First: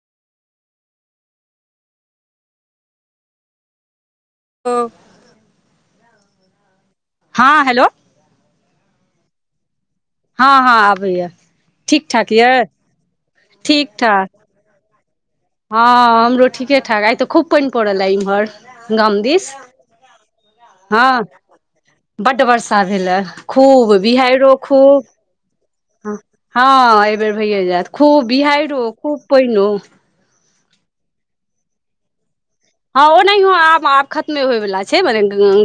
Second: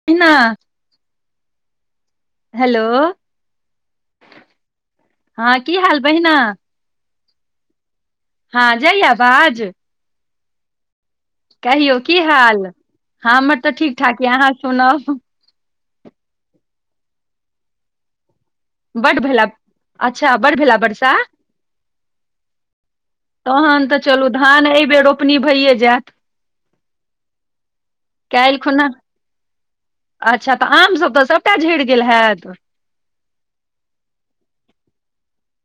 [unintelligible] Hello. हो। हँ, कि हाल बहिना? हँ, हेलो। हँ, जाइय अवाज? हँ, हँ, आबैया। कहियौ ठीक कि ठाक हाल, यऽ हमर तऽ ठीक ठाक यऽ अहाँ सुनब हँ, हमरो ठीके ठाक आइ तऽ खूब पाइन पड़ल ह इम्हर बड्ड गमदी भेला सँ अच्छा बड्ड भेला वर्षा हँ बड़ वर्षा भेललै तहन खूब तऽ चलू बिहारो धान एहि खूब बेर रोपनी भइए जायत हँ, एहि बेर भैय जात खूब काल्हि खुना बिहारो खूब पहिनो अच्छा, तऽ आम सभ तऽ सभटा झड़ि गेल हैत। हँ, ओनाहियो आब खतमे होयवला छै मने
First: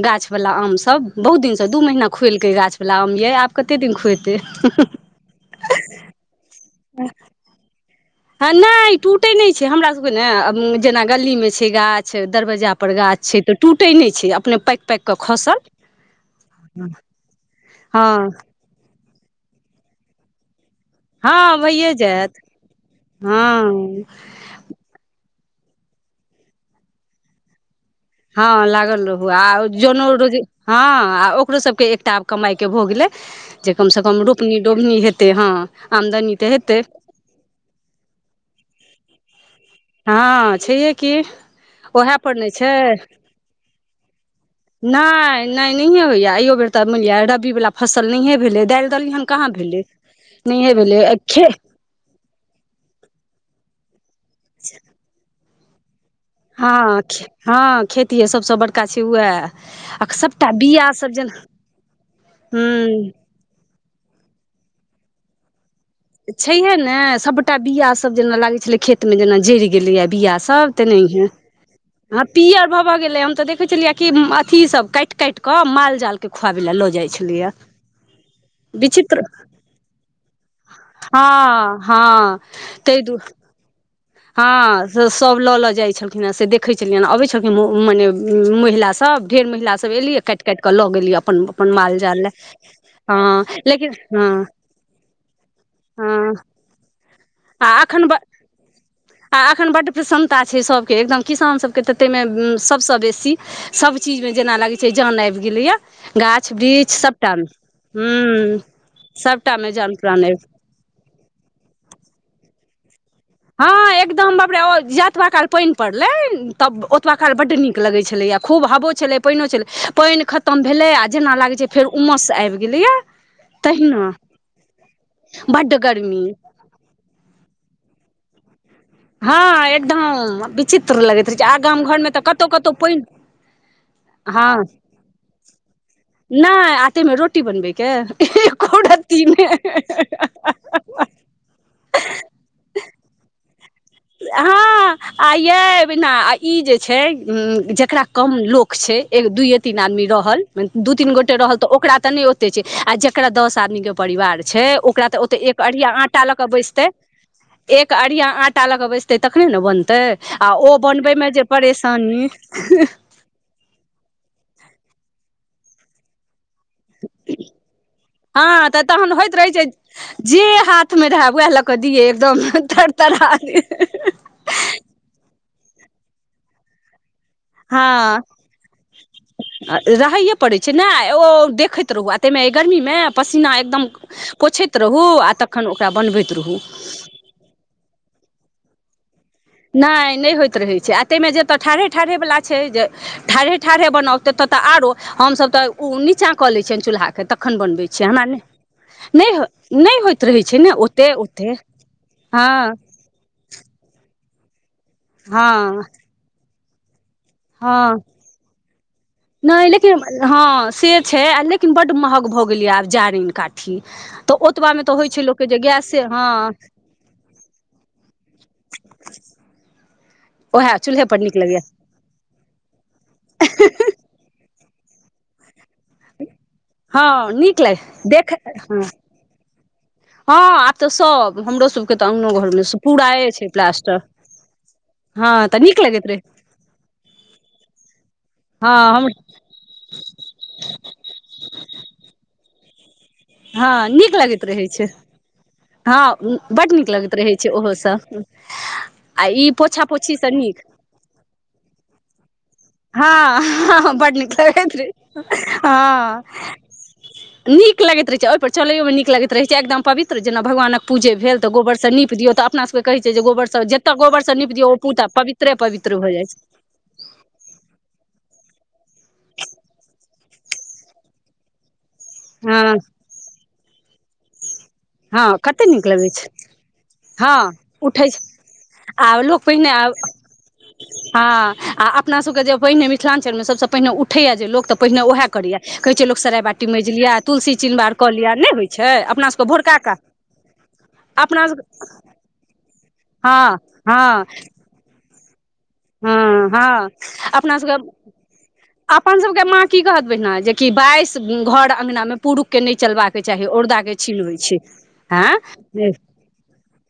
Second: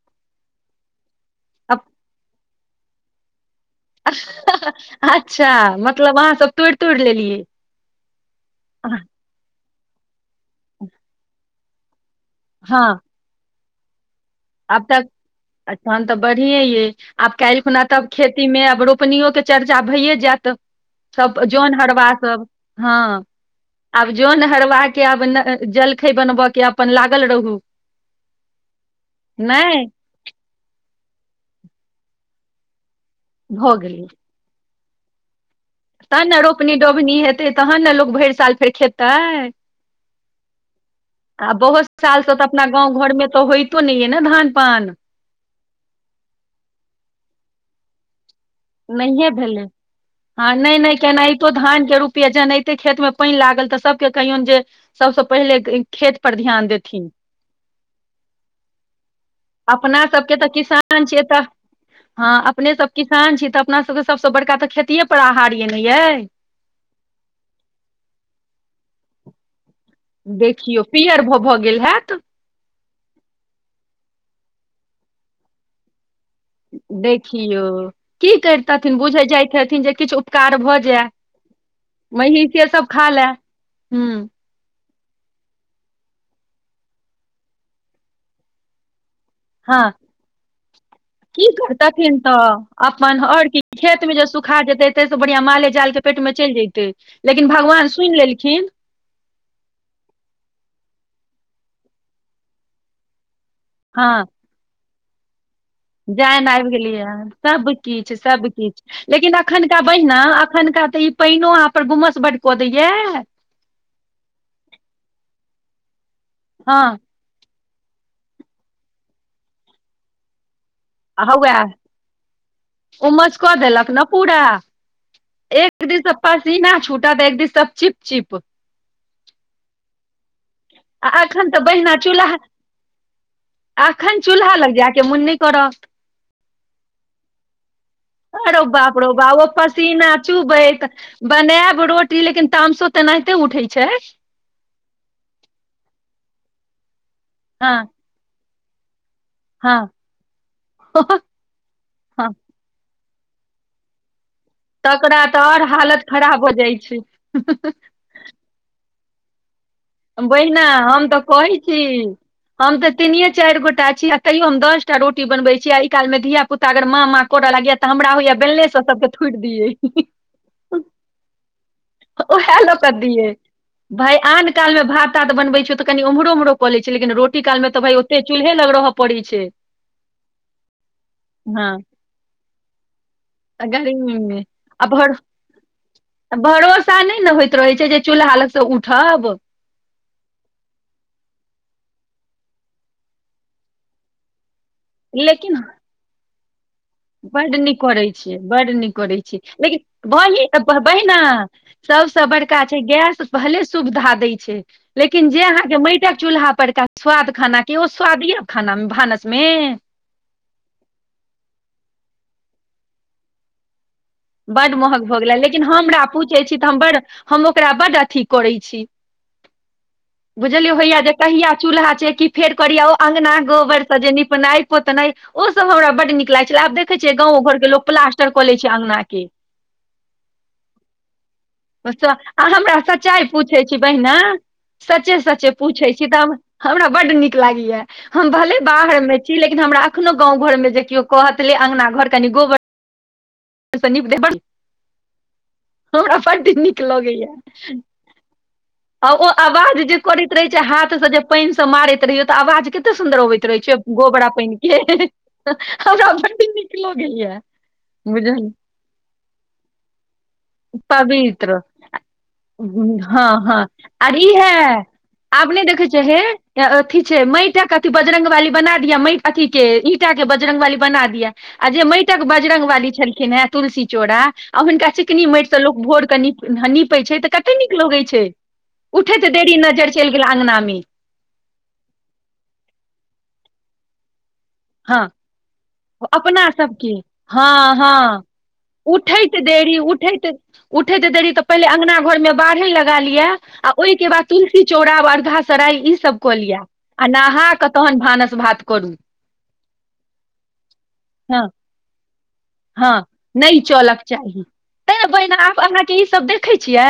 गाछ वाला आम सभ बहुत दिनसँ, दू अब। महना खोलिकै गाछ वला आम अइ आब। कते दिन खुएते अच्छा, मतलब अहाँ सभ तोड़ि तोड़ि लेलियै नहि टूटे नहि छै, हमरा सभके ने जेना गली मे छै गाछ दरवजा हँ पर गाछ छै, तऽ टूटै नै छै। अपने पाकि आब तऽ पाकि कऽ खसल अच्छा तऽ बढ़िए ये आब कलखुना हँ तब खेती मे आब रोप अपनो के चर्चा भइए जायत सभ हँ जैन भइए हरबा जायत सभ हँ हँ आब जन हरवा के आब जलखै बनबेके अपन लागल रहू हँ, लागल रहु आ नहि जनो रोज हँ, आ ओकरो सभके एकटा आब कमाई के भ गेले जे भऽ कमसे गेलै कम रोपनी डोभनी हेतै, हँ। तहन आमदनी ने तऽ रोपनी हेतै डोभनी हेतै, तखन ने लोक भारी साल फेर खेतै हँ, छै हे कि आ बहुत ओह सालसँ पर तऽ नहि अपना छै। गाँव घरमे तऽ होइतो नहि यै ने धानपान नहि नहि नहिये होया एयो बेर तऽ मानि लिअ रबी वाला फसल नहिय भेले नहि भेलै हँ नहि नहि भेलै खे केनाहितो धानके रूप जनाहिते खेतमे पाइन लागल तऽ सभके कहियौन जे सभसँ पहिले खेत पर ध्यान हँ, देथिन हँ खेती य सभसँ बड़का छै उह सभ के तऽ किसान छिय तऽ हँ अपने सभ हूँ किसान छीय तऽ अपना सभ के सभसँ बड़का तऽ खेती पर आहार एने ये छैहे ने सभटा बिया सभ जेना लागे छले खेत मे जेना जड़ गेले बिआ सभ देखियौ तऽ नहि पीयर हैं भऽ भऽ गेल हैत आ। पियर भव गेले हम ते देखे छलियिया की अथि सभ काट काटके माल जाल के देखियौ कि कर्थिन विचित्र बुझै जाइत हथिन जे किछु उपकार भऽ हँ हँ मही से सभ ताहि खा दु ले ह हँ से सभ ले जाय छलखिन हे से देखे छलिय ह अबे छलखिन मने महिला सभ। सभ ढेर महिलास सभ हँ एलिय काटि काटि कऽ लऽ गेली अपन की अपन माल करतथिन जाल लऽ तऽ अपन हँ। आओर की लेकिन खेतमे ज हँ सुखा जेतै तै सँ बढ़िया माले जाल के पेट मे हँ चलि जतै आ एखन आ एखन बड प्रसन्नता छै, सभके एकदम किसान सभके तऽ ताहिमे सभसँ बेसी सभ चीज मे जेना लागे छै जान आबि गेले या जयन आबि गेलिय ह, सभकिछु हूँ सभकिछु लेकिन सभटामे एखुनका जान बहिना प्राण आबि एखुनका तऽ ई। पानो अहाँ पर घुमसँ बड कऽ दैया हँ एकदम बापड़े जतबा काल पइन पड़ले हँ तब ओतबा ल बड्ड नीक लगै छलैए खूब हवो छलै पइनो छलै पइन खतम भेलै आ जेना लागय छय फेर उमस आइब गेल य उमस कऽ देलक तहिना बड गर्मी सप्पा सीना छुटत एक दीस स चिप चिप हँ एकदम विचित्र लगैत रहै छै एखन आ तऽ गाम घरमे तऽ कतहु कतहु पइन अखन चूल्हा लग जायके मोन नय करत नय आ तयमें रोटी बनबैके आरो एको बाप रौ रति नय बनैब रोटी लेकिन तामसो तेनाहिते उठै छै हँ आ यै बना ई जे छै हँ जकरा कम लोक छै दूयए तीन हँ आदमी रहल दू तीन गोटे रहल तऽ ओकरा तऽ नय हँ ते छै आ जेकरा दस आदमीे के परिवार छै ओकरा तऽ तकरा ओते आओर एक अढ़िया हालत आटा लऽ खराब हो केऽ जाइ बैसतै छै एक अढ़िया आ टा ल क बैसतै तखने ने बन्द बहिना हम तऽ कहै छी परेशानी हम तऽ तीनए चारि गोटा छी तइयो हम दसटा रोटी बनबै छी आइ कालमे धिया पुता अगर माँ माँ करऽ लागय य तऽ हमरा होइया बेलेने हँ तऽ स सबके तहन थुइड़ होइत रहै छै दियै जे हाथ मे रहै उएह लऽ कऽ दिय एकदम उएह लऽ तर कऽ दियै तरा दियइ भाय आन काल मे भात तात बनबै छ तऽ कनि ओम्रोमहोऽ क लय छै लेकिन रोट हँ छै रहैए पड़ै छै न अ ओ हँ देखैत रहू तइमे अइ गर्मीमे पसीना आ एकदम गर्मी मे पोछैत रहू आ तखन ओकरा बनबैत रहू सा नइ ने होइत रहे छै जे चूल्हा लग से उठब नाय नई होइत रहै छै आ तहिमे जेतय ठाढ़े ठाढ़ेवला छै जे ठाढ़े ठाढ़े बनाउ ततऽ तऽ आरो हमसभ तऽ ओ नीचाँ क ल छियनि चूलहा के बड नीक करैत छीयै बड नीक करैत नहि छीयै लेकिन नहि होइत रहै बहि छै ने तऽ ओते बहिना ओते सबसँ बड़का हँ छै गैस भले सुविधा दय छय लेकिन जे आहा के हँ मइतक चुल्हा पर का स्वाद खाना के ओ हँ स्वाद ह अ खाना मे भानस मे नहि लेकिन हँ से छै आ लेकिन बड्ड महग भऽ गेलैए आब जारनि काठी तऽ बड्ड ओतबामे तऽ महग होइ भऽ छै गेलै लोकके जे लेकिन हमरा गैसे हँ पूछैत छी तऽ हम बड हम ओकरा बड्ड अथी करैत छी बुझलियौ उएह होइया जे चूल्हेपर नीक कहिया लगैए चूल्हा छै कि फेर करिया ओ अंगना गोबर सब जे नीपनाइ पोतना ओ सब हमरा बड नीक लाग प आब देखे छियै हँ गाँव घर नीक के ल लाग लोक प्लास्टर देख कऽ ले छै हँ अङंगना के हँ आब तऽ सभ हमरो सभके तऽ अङ्गनो आ घरमे हमरा सच्चाइ पूराए छै पूछै छी प्लास्टर बहिना सचे हँ सचे तऽ नीक पूछे छी लगैत रहै तऽ हमरा बड नीक लागैया हम भले हँ बाहर हम मे लेकिन हमरा अखनो गां घर में जे केओ कहत ले अंगगना घर कनि गोबर हँ से नीप नीक दे लगैत रहै छै हँ हमरा बड्ड बड नीक लगैत लगैया रहै छै ओहो सब आ ओ ई आवाज पोछा जे पोछ करैत रहै छै हाथ से जे पाइन स मारैत रहियौ तऽ आवाज के कते सुन्दर अबैत रहे छै हँ बड्ड गोबरा नीक पानि लगैत रहै के हमरा हँ बड नीक लगेया नीक लैत छैहि पर चलैोमे नीक लैत छै एकदम पवित्र जेना भगवानक पूजे भेल तऽ पवित्र गोबरसँ नीप दियौ तऽ अपना सबके कहै छै जे हँ गोबर सब हँ जतय आर गोबर सब न इहे निप दियौ ओ पूता आब पवित्रे नहि देखै पवित्र हो हे जाइ छै अथी छै मइटक अथि बजरंग वाली बना दिया मइट अथी के ईंटा के बजरंग वाली बना दिया आ जे मइटक बजरंग हँ वाली छलखिन हेँ तुलसी चोड़ा आ हुनका चिकनी हँ माटिसँ कते लोक नीक लगै छै भोरकेप नीपै छै तऽ हँ कते नीक लगै उठै छै आब उठैत लोक देरी पहिने आब नजर चलि गेल अङ्गनामे हँ आ अपना सभके जे पहिने मिथिलाञचलमे सभसँ पहिने उठैया जे लोक तऽ पहिने हँ ओएह करैय कहै छै लोक सराय अपना बाटी सबके मजि लि तुलसी हँ चिनबार कऽ हँ लिया नहि होइ छै अपना उठैत सबके देरी भोरका काज उठैत उठैत देरी तऽ अपना पहिले सबके अङंगना घर मे बाढ़ेन लगा लियै हँ आ ओहिके बाद हँ तुलसी चौरा अर्धा सराय ई सब कऽ हँ लियअ हँ आ नहा अपना कऽ सबके तहन भानस भात करू बैएस हँ घर अना पुरुख हँ नहि चलक चाही छै तैं बहिने आँ आब अहाँके ईसभ देखै छियै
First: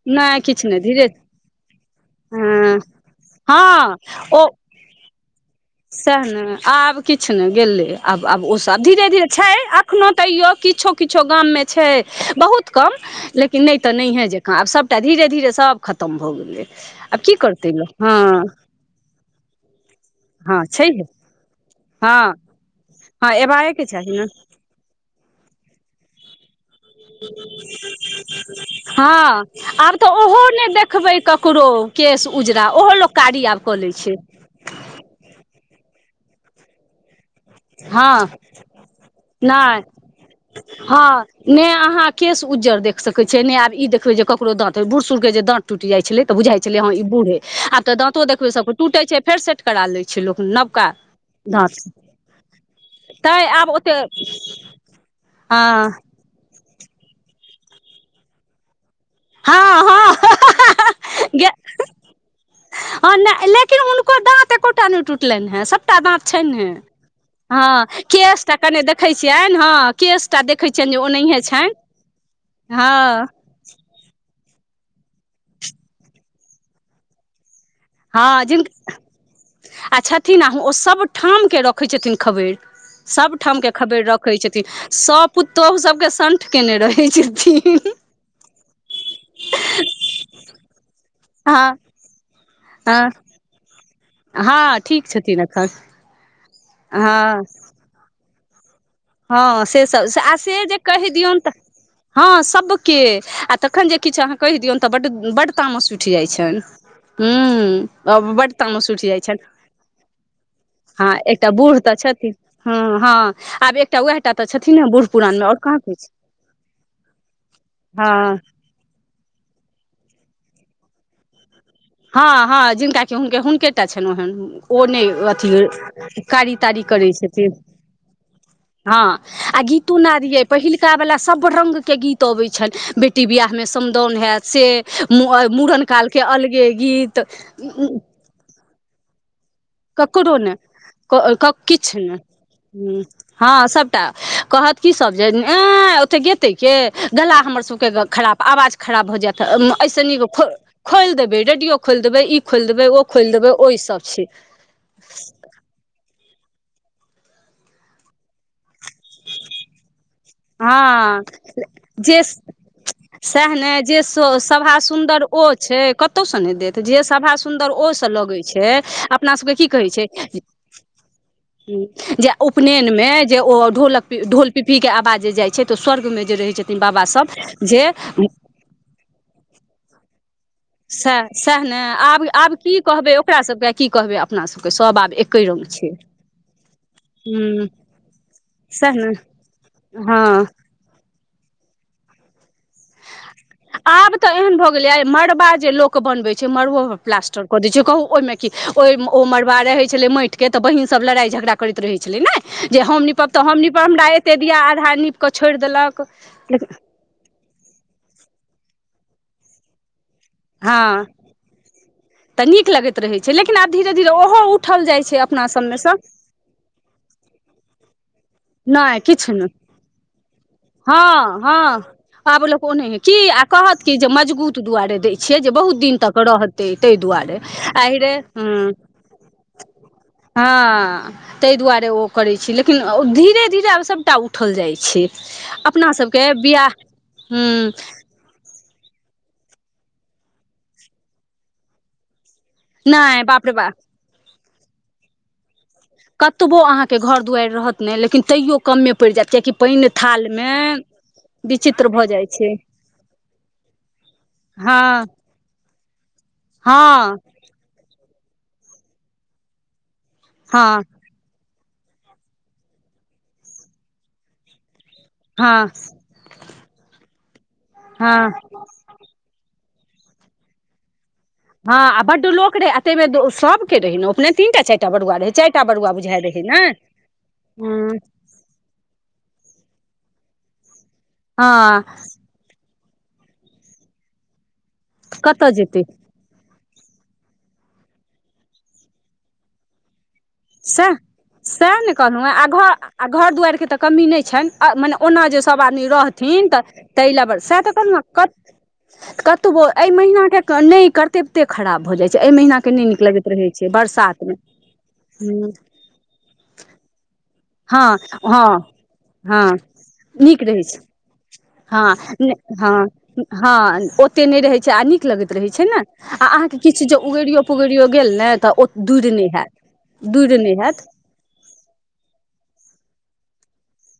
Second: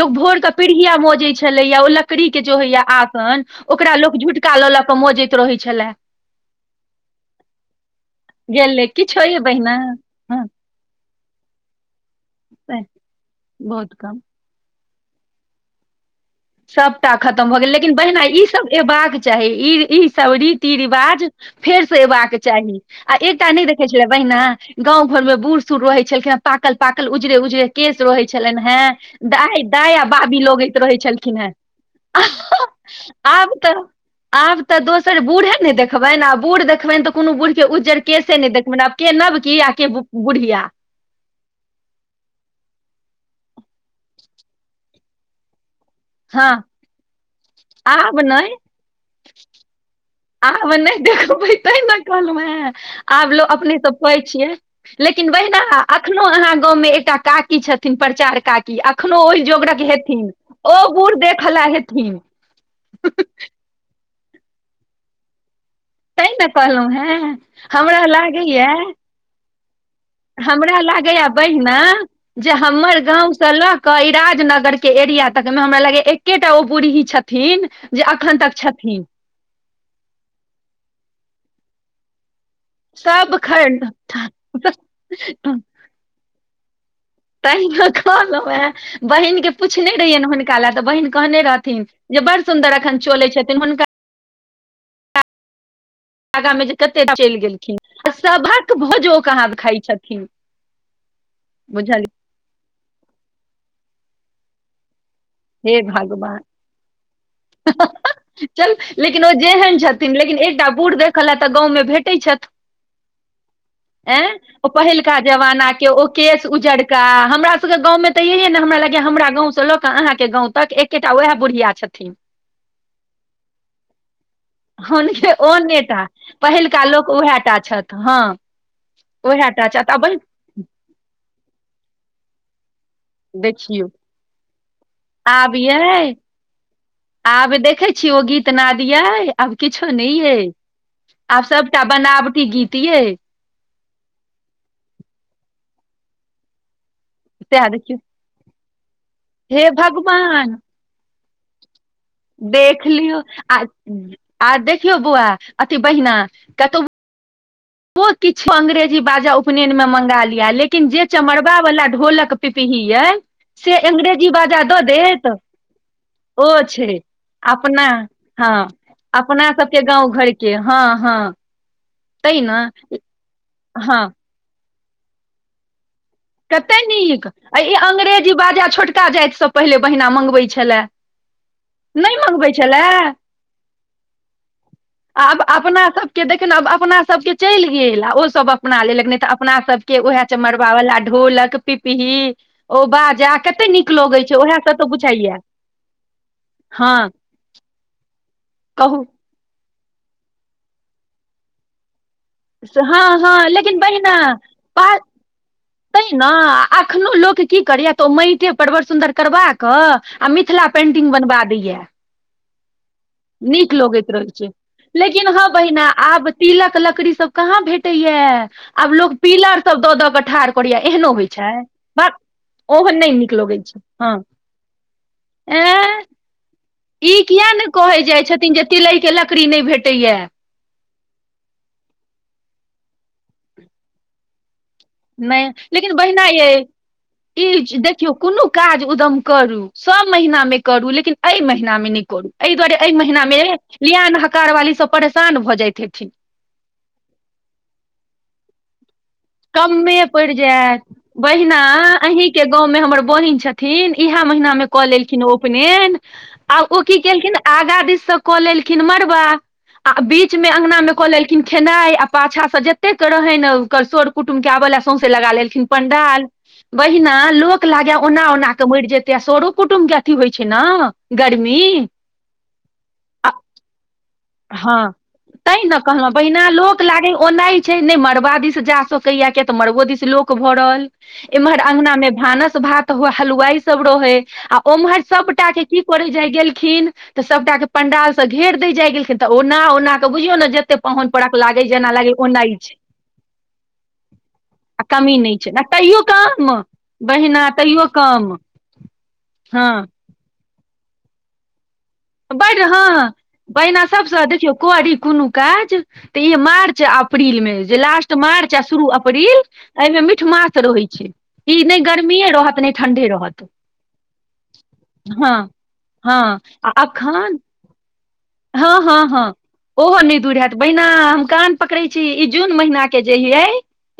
लोक भोर नहि क किछु नहि पीढ़िया धीरे मजै छलैया ओल कड़ी के जे हँ होइया आगन ओकरा हँ लोक झुटका लऽ ल मौजैत रहे छले स‌एह ने आब किछु ने गेलै आब आब ओ सब गेल धीरे किछु धीरे होइये छै बहिना अखनो हँ तैयो किछो किछो गाममे छै बहुत कम लेकिन न तऽ बहुत कम नहिये जेतै आब सबटा धीरे धीरे सब खतम भऽ गेलै सभटा आब की खतम भऽ गेल करतै लोक लेकिन बहिना हँ ईसभ अयबाक चाही ई ई सब हँ रीति छैहे रिवाज फेरसँ अयबाक हँ चाही आ हँ एकटा नहि एबाएके देखै छलै चाही ने बहिना गाँव घरमे बूढ़ सुढ़ रहै छलखिन हैं पाकल पाकल उजरे उजरे केश रहै छलनि हें हँ दाइ दाइ आ बाबी लगैत रहै छल करो केश उजरा ओहो लोक कारी आब कऽ लै छै आब तऽ दोसर बूढ़े नै देखबनि आ बूढ़ देखबनि तऽ कोनो बूढ़ के उज्जर हँ केस नै देखबैन आब के नब की आ नहि के बुढ़िया हँ ने अहां केस उज्जर देख सके छिय ने आब ई देखबे जे केकरो दांत ह बूढ़ सूढ़ के जे दांत टूटि जाइ छलै त हँ बुझा छलैँ ई बूढ़यै आब तऽ दाँतो देखबै सब टूटे छै फेर से करा लै छै लोक नबका दाँत के कहलुं हैं आब लोक अपने सब कहै ओतेक छियै लेकिन बहिना हँ अख अखनो अहाँ गाँवमे एकटा काकी छथिन प्रचार काकी अखनो ओहि हँ जोगरक हेथिन हँ ओ बुढ़ देखला हेथिन ह न लेकिन हुनको दाँत एकोटा नहि टूटलनि हैं सब टा तैं दाँत ने छैन्हे कहलहुँ हेँ हँ हमरा केश टा लागैया कनि देखै छियैन हं हमरा लागैया बहिना जे हमर हँ गाँव स लऽ क ई राजनगर के एरिया तक मे हमरा लगैया एकेटा ओ बूढ़ी छथिन जे अखन हँ तक जिनका छथिन आ छथिन आ ओ सभ ठामके रखैत छथिन खबैर सब सबठाम के खबर रखै छथिन सब पुतोहु सबके संठ केने रहै छथिन ताहि ना कहलहुँ हैं बहिन के पुछने रहियैनि हुनका लए तऽ बहिन कहने हँ रहथिन जे बड़ सुन्दर अखन हँ चलै छथिन हुनका हँ ठीक छथिन अखन आगा मे जे कते चलि गेलखिन आ सब भक भ हँ से सब स आ से जे कहि दियौन त बुझलियै हँ सब के आ तखन जे किछु अहाँ कहि दियौन तऽ बड्ड बड्ड हे तामस उठि जाइत भगवान छनि हू आब बड्ड चल तामस उठि जाइ लेकिन ओ छनि जेहन छथिन लेकिन एकटा बूढ़ हँ देखऽ लए एकटा बूढ़ गाँवमे तऽ छथिन हू हँ आब एकटा ऐं उएहटा तऽ ओ छथिन ने बूढ़ पहिलका पुरान मे आओर जमाना कहाँ के कोइ ओ छै केश उजरका हमरा सबके गाँवमे तऽ हँ एहेन हमरा लागैया हमरा गाँव से ल क अहां के गाँव तक एकेटा वएह बुढ़िया छथिन हँ हँ जिनका कि हुन हुनकेटा छनि ओहेन ओ नहि हुनके अथी ओहने टा कारी तारी पहिलका लोक करै उएह छथिन टा छथि हँ हँ उएह आ टा छथि गीतो बहिन नादि यै पहिलका बला सब रंगके गीत अबै छनि बेटी बियाहमे देखियौ समदाउन हैयत से मु अ आब मूड़न काल यै के अलगे गीत आब देखै छियै ओ गीत नादि यै आब किछो नहि यै आब सबटा किछु नहि बनावटी गीत यै ह हँ सभटा कहत की सब जे ऐ ओते गे तै केँ गला हमर सएह देखियौ सबके खराब आवाज खराब भऽ जायत हे ऐसे नीक खो भगवान खोलि देबै रेडियो खोलि देबै ई खोलि देख देबै ओ लियौ खोलि देबै आ ओहिसभ छै आ देखियौ बौआ अथि बहिना कतौ केतबो किछु अंग्रेजी बाजा उपनयन मे मंगा लिया लेकिन जे हँ चमरबा वाला जे ढोलक पिपही यै सएह से ने जे अंग्रेजी सो बाजा सभा दऽ सुन्दर देत ओ छै कतहुसँ ओ नहि देत छै जे सभा सुंदर अपना ओ सँ लगै हँ छै अपना सबके की कहै छै गाँव घर के हँ हँ जे तै ने उपनयन मे जे ओ हँ ढ़ोलक पी ढ़ोल पिपही के आवाज जे जाइ छै तऽ स्वर्ग मे कते नीक आ ई अंग्रेजी बाजा छोटका जाति सब पहिले बहिना मंगबै छलए सैह सैह नऽ नहि आब मंगबै आब की छलए कहबै ओकरा सब कऽ आ की कहबै अपनासभ आब अपना सबके देखे ने आब अपना सबके हूँ चलि गेल आ ओसभ अपना सएह लेलक ने नहि तऽ अपना सब केँ ओहे हँ चमरबा वालला ढोलक पिपही ओ बाजा केत आब तऽ एहन भऽ गेलै मड़बा जे लोक बनबे छै मड़बो हँ कऽ प्लास्टर कऽ दै छै कहू ओहिमे की ओहि कहू ओ मड़बा रहै छलै माटिके तऽ बहिनसभ लड़ाइ झगड़ा करैत रहै छलै नै जे हँ हम नीपब हँ तऽ हम लेकिन नीपब हमरा बहिना एते दआ पा आधा नीप कऽ छोड़ि देलक लेकिन अखनो लोक की करै यऽ तऽ ओ मयटे पर वर सुन्दर करबा कऽ आ मिथिला हँ पेंटिंग बनवा दै यऽ तऽ नीक लगैत रहैत छै लेकिन आब धीरे धीरे रहै ओहो उठल जाइत छै अपना सभमे सँ तीलक लकड़ी सब कहाँ भेटै यऽ आब नहि लोग किछु नहि पीलर सब द द कऽ ठाढ़ करैया एहनो होइ हँ छै हँ बा आब लोक ओनैह ओहन नहि की नीक आ लगै छै कहत की जे हँ मजगूत दुआरे दैय छियै जे ए बहुत दिन तक रहत तै तहि ई दुआरे किया ने कहै आहिरे जाइ हूँ छथिन जे तिलै के लकड़ी नहि भेटैया हँ ताहि दुआरे ओ करै छी लेकिन ओ धीरे धीरे आब सभटा उठल जाइ छै नहि अपना लेकिन बहिना सभके यै बियाह हूँ ई देख यौ कोनो काज उदम करू सब महिना मे करू लेकिन एहि महिना मे नै करू एहि दुआरे एहि नहि महिनामे बाप रे बा लिआन हकार वाली सब परेशान भऽ जाइत हेथिन कतबो अहाँ के घर दुआरि रहत ने लेकिन तैयो कमे पड़ि जायत कियकि पानि कममे पड़ि थालमे जायत बहिना विचित्र भऽ जाइ अहीकेँ छै गाँवमे हमर बहिन छथिन इहै महिनामे हँ कऽ लेलखिन उपनैन आ ओ की हँ केलखिन आगा दिस सँ कऽ लेलखिन मड़बा आ बीच मे अंगना हँ मे कऽ लेलखिन खेनाइ आ पाछा से जतेक रहैन ओकर सर कुटुम केँ आबय लऽ सउसै लगा लेलखिन हँ पंडाल बहिना लोक लागे ओना हँ ओना तऽ मरि जेतै आ सरो कुटुमब केँ अथी होइ छै नऽ गर्मी हँ आ बड्ड लोक रहे आ ताहिमे तो आ सब के रहे नऽ उपनैन तीन टा चारि टा बरुआ रहै चारि तैय टा नऽ बरुआ कहलहुँ बुझाइ रहै बहिना ने लोक लागे ओनाइ छै नहि हँ मरब दीस जा ताकैय य किया तऽ मरबो दिस लोक भरल एम्हर हँ अगना मे भानस भात तऽ हलुवाई सब रहै आ ओम्हर सभटा कतऽ केँ की जेतै करै जाय गैल खिन तऽ सबटा केँ पंडाल सँ घेर दैय जाय गेलखिन तऽ ओना ओना केँ बुझियौ नऽ जते सएह पहुन पड़ख लागे सएह जेना ने लागै कहलहुँ हेँ आ ओनाई घर छै आ घर दुआर केँ तऽ कमी नहि छनि आ मने कमी ओना नहि जे छै सभ ने आदमी तैयो रहथिन कम तऽ ताहि लऽ बड बहिना सैह तऽ तैयो कहलहुँ कम कत कतबो हँ एहि महीना केँ नहि करतेते खराब भऽ जाइ छै एहि महिना बड केँ नहि नीक हँ लगैत रहे छै पहिने बरसात सभसँ मे देखियौ करी कोनो काज त ई मार्च आ अप्रील मे जे हँ लास्ट मार्च आ हँ शुरू हँ अप्रील एहिमे मीठ मास रहै छै ई नहि हँ गर्मी रहत नहि हँ ठण्ढे रहत हँ ओते नाए रहै छै आ नीक लगैत हँ रहै छै ने आ हँ अहाँके किछु जे अखन उगरियो पुगरियो गेल ने तऽ ओ हँ दूर नहि होयैत दुर नहि हैयत आं हम कान पकड़ै छी ई जून महिना के जे हय